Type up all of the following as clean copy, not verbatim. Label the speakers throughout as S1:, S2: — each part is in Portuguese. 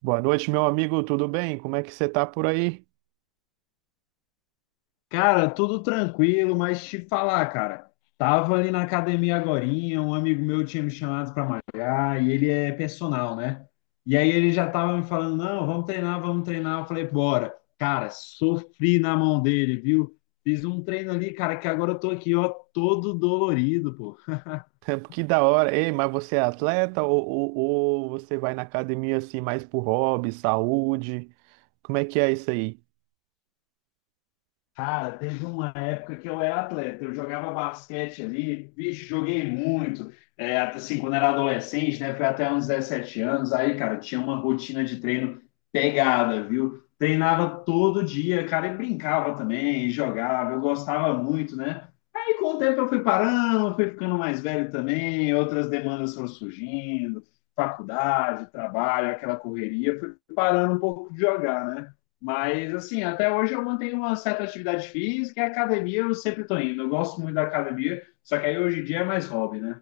S1: Boa noite, meu amigo, tudo bem? Como é que você tá por aí?
S2: Cara, tudo tranquilo, mas te falar, cara, tava ali na academia agorinha, um amigo meu tinha me chamado para malhar e ele é personal, né? E aí ele já tava me falando, não, vamos treinar, vamos treinar. Eu falei, bora. Cara, sofri na mão dele, viu? Fiz um treino ali, cara, que agora eu tô aqui, ó, todo dolorido, pô.
S1: Que da hora. Ei, mas você é atleta ou você vai na academia assim mais por hobby, saúde? Como é que é isso aí?
S2: Cara, teve uma época que eu era atleta, eu jogava basquete ali, vixe, joguei muito, é, até assim, quando era adolescente, né, foi até uns 17 anos, aí, cara, tinha uma rotina de treino pegada, viu? Treinava todo dia, cara, e brincava também, e jogava, eu gostava muito, né? Aí, com o tempo, eu fui parando, eu fui ficando mais velho também, outras demandas foram surgindo, faculdade, trabalho, aquela correria, fui parando um pouco de jogar, né? Mas, assim, até hoje eu mantenho uma certa atividade física e a academia eu sempre estou indo. Eu gosto muito da academia, só que aí hoje em dia é mais hobby, né?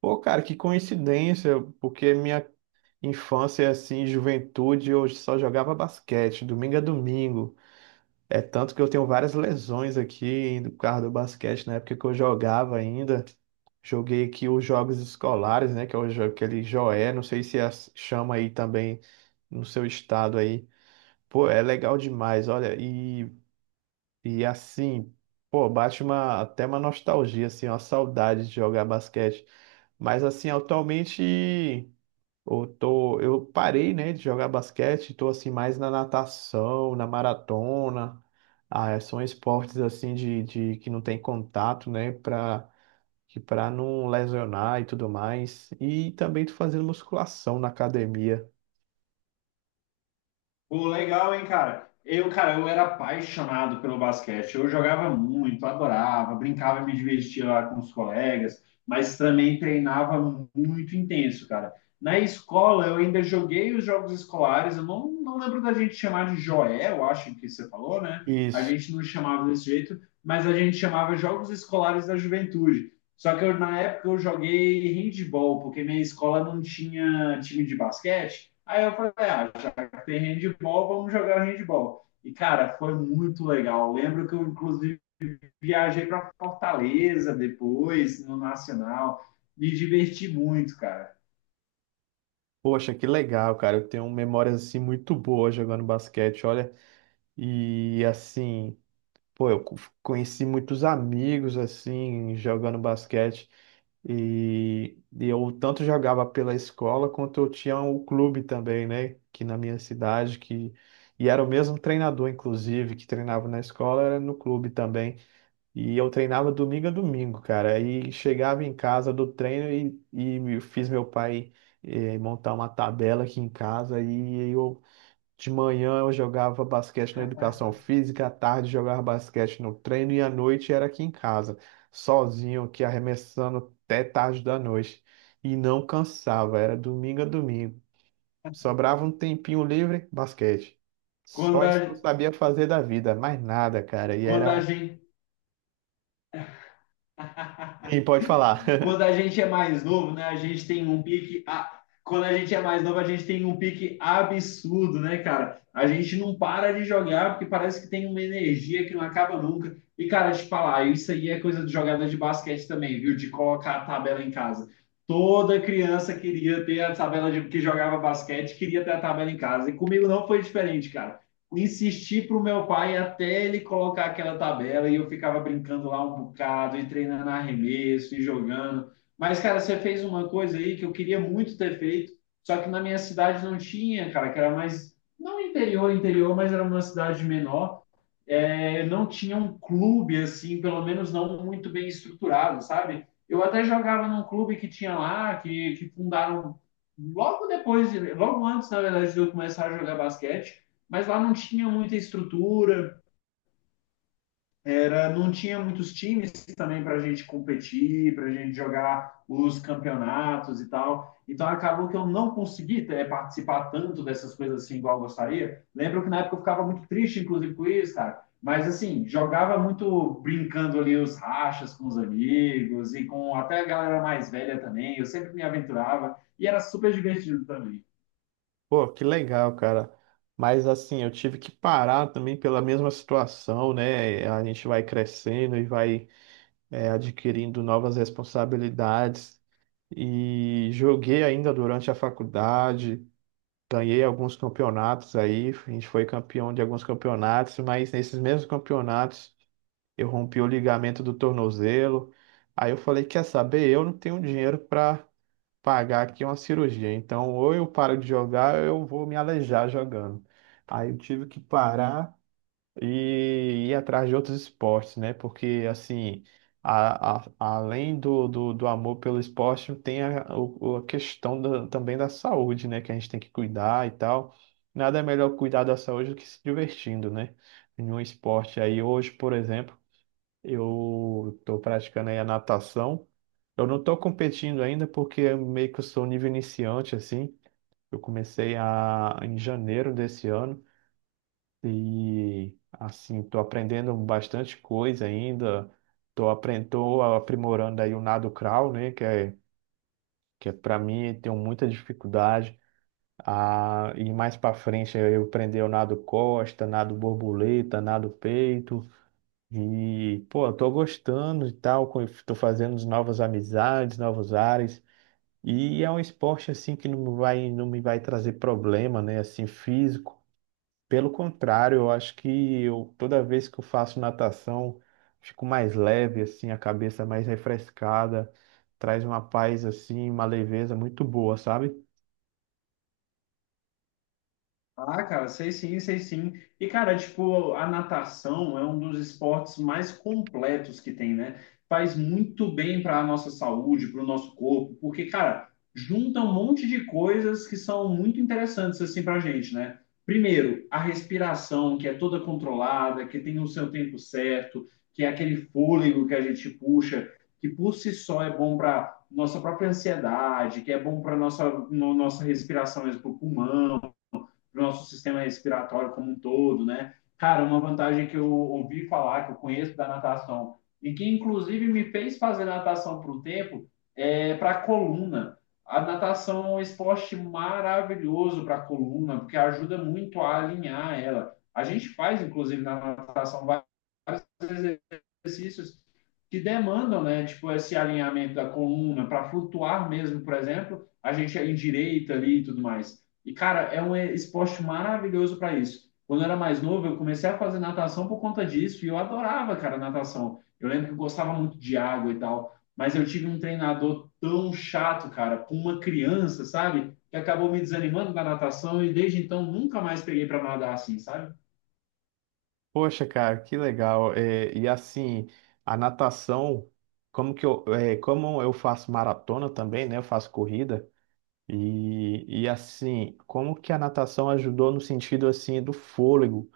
S1: Pô, cara, que coincidência, porque minha infância, assim, juventude, eu só jogava basquete, domingo a domingo. É tanto que eu tenho várias lesões aqui do carro do basquete, na época que eu jogava ainda. Joguei aqui os jogos escolares, né, que é o jo- aquele Joé, não sei se as- chama aí também no seu estado aí. Pô, é legal demais, olha, e assim, pô, bate uma, até uma nostalgia, assim, uma saudade de jogar basquete. Mas assim, atualmente eu parei, né, de jogar basquete, tô assim mais na natação, na maratona. Ah, são esportes assim de que não tem contato, né, para que para não lesionar e tudo mais. E também tô fazendo musculação na academia.
S2: Pô, legal, hein, cara? Eu, cara, eu era apaixonado pelo basquete. Eu jogava muito, adorava, brincava, me divertia lá com os colegas, mas também treinava muito intenso, cara. Na escola, eu ainda joguei os jogos escolares. Eu não lembro da gente chamar de Joel, eu acho que você falou, né? A
S1: Isso.
S2: gente não chamava desse jeito, mas a gente chamava Jogos Escolares da Juventude. Só que eu, na época eu joguei handball, porque minha escola não tinha time de basquete. Aí eu falei, ah, tem handball, vamos jogar handball. E, cara, foi muito legal. Lembro que eu, inclusive, viajei para Fortaleza depois, no Nacional. Me diverti muito, cara.
S1: Poxa, que legal, cara. Eu tenho memórias assim muito boas jogando basquete, olha. E assim, pô, conheci muitos amigos assim jogando basquete e eu tanto jogava pela escola quanto eu tinha o clube também, né, que na minha cidade que e era o mesmo treinador inclusive que treinava na escola, era no clube também. E eu treinava domingo a domingo, cara. Aí chegava em casa do treino e fiz meu pai montar uma tabela aqui em casa. E eu, de manhã eu jogava basquete na educação física, à tarde jogava basquete no treino e à noite era aqui em casa, sozinho, aqui arremessando até tarde da noite. E não cansava, era domingo a domingo. Sobrava um tempinho livre, basquete.
S2: Quando
S1: Só
S2: a,
S1: isso que eu sabia fazer da vida, mais nada, cara. E
S2: quando
S1: era
S2: a
S1: um.
S2: gente.
S1: Sim, pode falar.
S2: quando a gente é mais novo, né? A gente tem um pique. Quando a gente é mais novo, a gente tem um pique absurdo, né, cara? A gente não para de jogar porque parece que tem uma energia que não acaba nunca. E, cara, te falar, isso aí é coisa de jogador de basquete também, viu? De colocar a tabela em casa. Toda criança queria ter a tabela de que jogava basquete, queria ter a tabela em casa. E comigo não foi diferente, cara, insisti pro meu pai até ele colocar aquela tabela e eu ficava brincando lá um bocado e treinando arremesso e jogando. Mas, cara, você fez uma coisa aí que eu queria muito ter feito, só que na minha cidade não tinha, cara, que era mais, não interior, interior, mas era uma cidade menor, é, não tinha um clube assim, pelo menos não muito bem estruturado, sabe? Eu até jogava num clube que tinha lá, que fundaram logo antes, na verdade, de eu começar a jogar basquete, mas lá não tinha muita estrutura, era não tinha muitos times também para a gente competir, para a gente jogar os campeonatos e tal. Então acabou que eu não consegui é, participar tanto dessas coisas assim igual eu gostaria. Lembro que na época eu ficava muito triste, inclusive, com isso, cara. Mas assim, jogava muito brincando ali os rachas com os amigos e com até a galera mais velha também. Eu sempre me aventurava e era super divertido também.
S1: Pô, que legal, cara. Mas assim, eu tive que parar também pela mesma situação, né? A gente vai crescendo e vai adquirindo novas responsabilidades. E joguei ainda durante a faculdade, ganhei alguns campeonatos aí. A gente foi campeão de alguns campeonatos, mas nesses mesmos campeonatos eu rompi o ligamento do tornozelo. Aí eu falei, quer saber? Eu não tenho dinheiro para pagar aqui uma cirurgia. Então, ou eu paro de jogar, ou eu vou me aleijar jogando. Aí eu tive que parar e ir atrás de outros esportes, né? Porque, assim, além do amor pelo esporte, tem a questão também da saúde, né? Que a gente tem que cuidar e tal. Nada é melhor cuidar da saúde do que se divertindo, né? Em um esporte aí, hoje, por exemplo. Eu estou praticando aí a natação. Eu não estou competindo ainda porque eu meio que eu sou nível iniciante, assim. Em janeiro desse ano e, assim, estou aprendendo bastante coisa ainda. Estou aprendendo, tô aprimorando aí o nado crawl, né? Que é para mim, tenho muita dificuldade. Ah, e mais para frente eu aprendi o nado costa, nado borboleta, nado peito. E, pô, eu tô gostando e tal, tô fazendo novas amizades, novos ares. E é um esporte, assim, que não me vai trazer problema, né, assim, físico. Pelo contrário, eu acho que eu, toda vez que eu faço natação, fico mais leve, assim, a cabeça é mais refrescada, traz uma paz, assim, uma leveza muito boa, sabe?
S2: Ah, cara, sei sim, sei sim. E, cara, tipo, a natação é um dos esportes mais completos que tem, né? Faz muito bem para a nossa saúde, para o nosso corpo, porque, cara, junta um monte de coisas que são muito interessantes, assim, para a gente, né? Primeiro, a respiração, que é toda controlada, que tem o seu tempo certo, que é aquele fôlego que a gente puxa, que por si só é bom para nossa própria ansiedade, que é bom para nossa, nossa respiração mesmo, para o pulmão, para o nosso sistema respiratório como um todo, né? Cara, uma vantagem que eu ouvi falar, que eu conheço da natação, e que inclusive me fez fazer natação por um tempo, é para a coluna. A natação é um esporte maravilhoso para a coluna, porque ajuda muito a alinhar ela. A gente faz, inclusive, na natação vários exercícios que demandam, né, tipo, esse alinhamento da coluna para flutuar mesmo, por exemplo, a gente é endireita ali e tudo mais. E, cara, é um esporte maravilhoso para isso. Quando eu era mais novo, eu comecei a fazer natação por conta disso e eu adorava, cara, natação. Eu lembro que eu gostava muito de água e tal, mas eu tive um treinador tão chato, cara, com uma criança, sabe? Que acabou me desanimando da natação e desde então nunca mais peguei para nadar assim, sabe?
S1: Poxa, cara, que legal. É, e, assim, a natação, é, como eu faço maratona também, né, eu faço corrida. E assim, como que a natação ajudou no sentido assim do fôlego?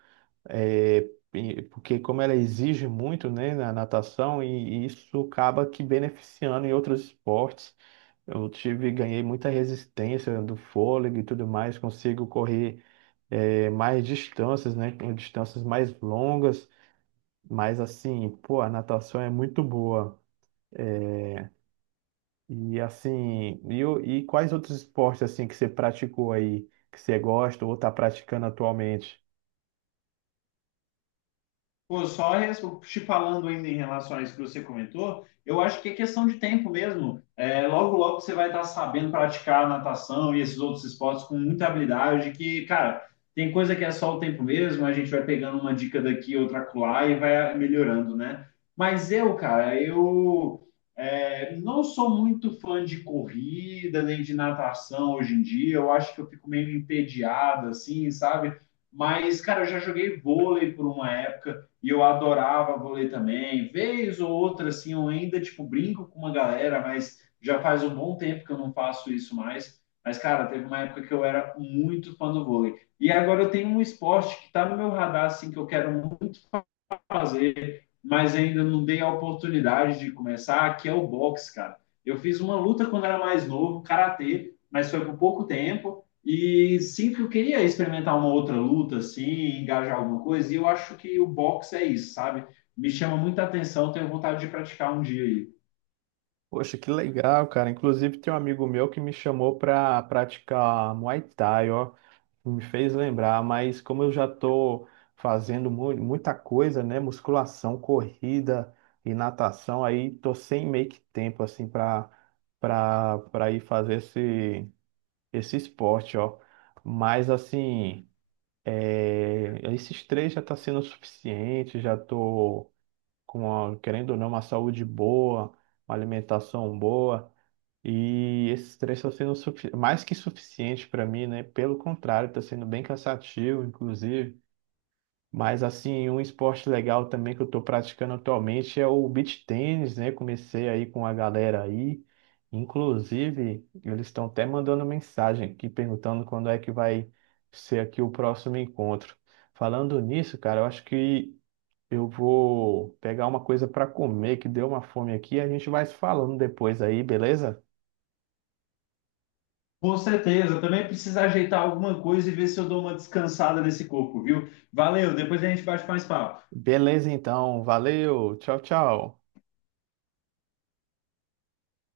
S1: É, Porque como ela exige muito, né, na natação, e isso acaba que beneficiando em outros esportes. Eu tive, ganhei muita resistência do fôlego e tudo mais, consigo correr mais distâncias, né, com distâncias mais longas. Mas assim, pô, a natação é muito boa. E assim, e quais outros esportes assim que você praticou aí, que você gosta ou está praticando atualmente?
S2: Pô, te falando ainda em relação a isso que você comentou, eu acho que é questão de tempo mesmo. É, logo, logo você vai estar sabendo praticar natação e esses outros esportes com muita habilidade, que, cara, tem coisa que é só o tempo mesmo, a gente vai pegando uma dica daqui, outra acolá e vai melhorando, né? Mas eu, cara, não sou muito fã de corrida nem de natação hoje em dia, eu acho que eu fico meio entediado, assim, sabe? Mas, cara, eu já joguei vôlei por uma época e eu adorava vôlei também. Vez ou outra, assim, eu ainda, tipo, brinco com uma galera, mas já faz um bom tempo que eu não faço isso mais. Mas, cara, teve uma época que eu era muito fã do vôlei. E agora eu tenho um esporte que tá no meu radar, assim, que eu quero fazer, mas ainda não dei a oportunidade de começar, que é o boxe, cara. Eu fiz uma luta quando era mais novo, karatê, mas foi por pouco tempo. E sempre eu queria experimentar uma outra luta, assim, engajar alguma coisa, e eu acho que o boxe é isso, sabe? Me chama muita atenção, tenho vontade de praticar um dia aí.
S1: Poxa, que legal, cara. Inclusive tem um amigo meu que me chamou para praticar Muay Thai, ó, que me fez lembrar, mas como eu já tô fazendo muita coisa, né, musculação, corrida e natação, aí tô sem meio que tempo assim para ir fazer esse esporte, ó. Mas assim, é, esses três já está sendo suficiente, já estou com, querendo ou não, uma saúde boa, uma alimentação boa, e esses três estão sendo mais que suficiente para mim, né? Pelo contrário, está sendo bem cansativo, inclusive. Mas assim, um esporte legal também que eu estou praticando atualmente é o beach tennis, né? Comecei aí com a galera aí. Inclusive, eles estão até mandando mensagem aqui perguntando quando é que vai ser aqui o próximo encontro. Falando nisso, cara, eu acho que eu vou pegar uma coisa para comer, que deu uma fome aqui, e a gente vai se falando depois aí, beleza?
S2: Com certeza, também precisa ajeitar alguma coisa e ver se eu dou uma descansada nesse corpo, viu? Valeu, depois a gente bate mais papo.
S1: Beleza, então. Valeu. Tchau, tchau.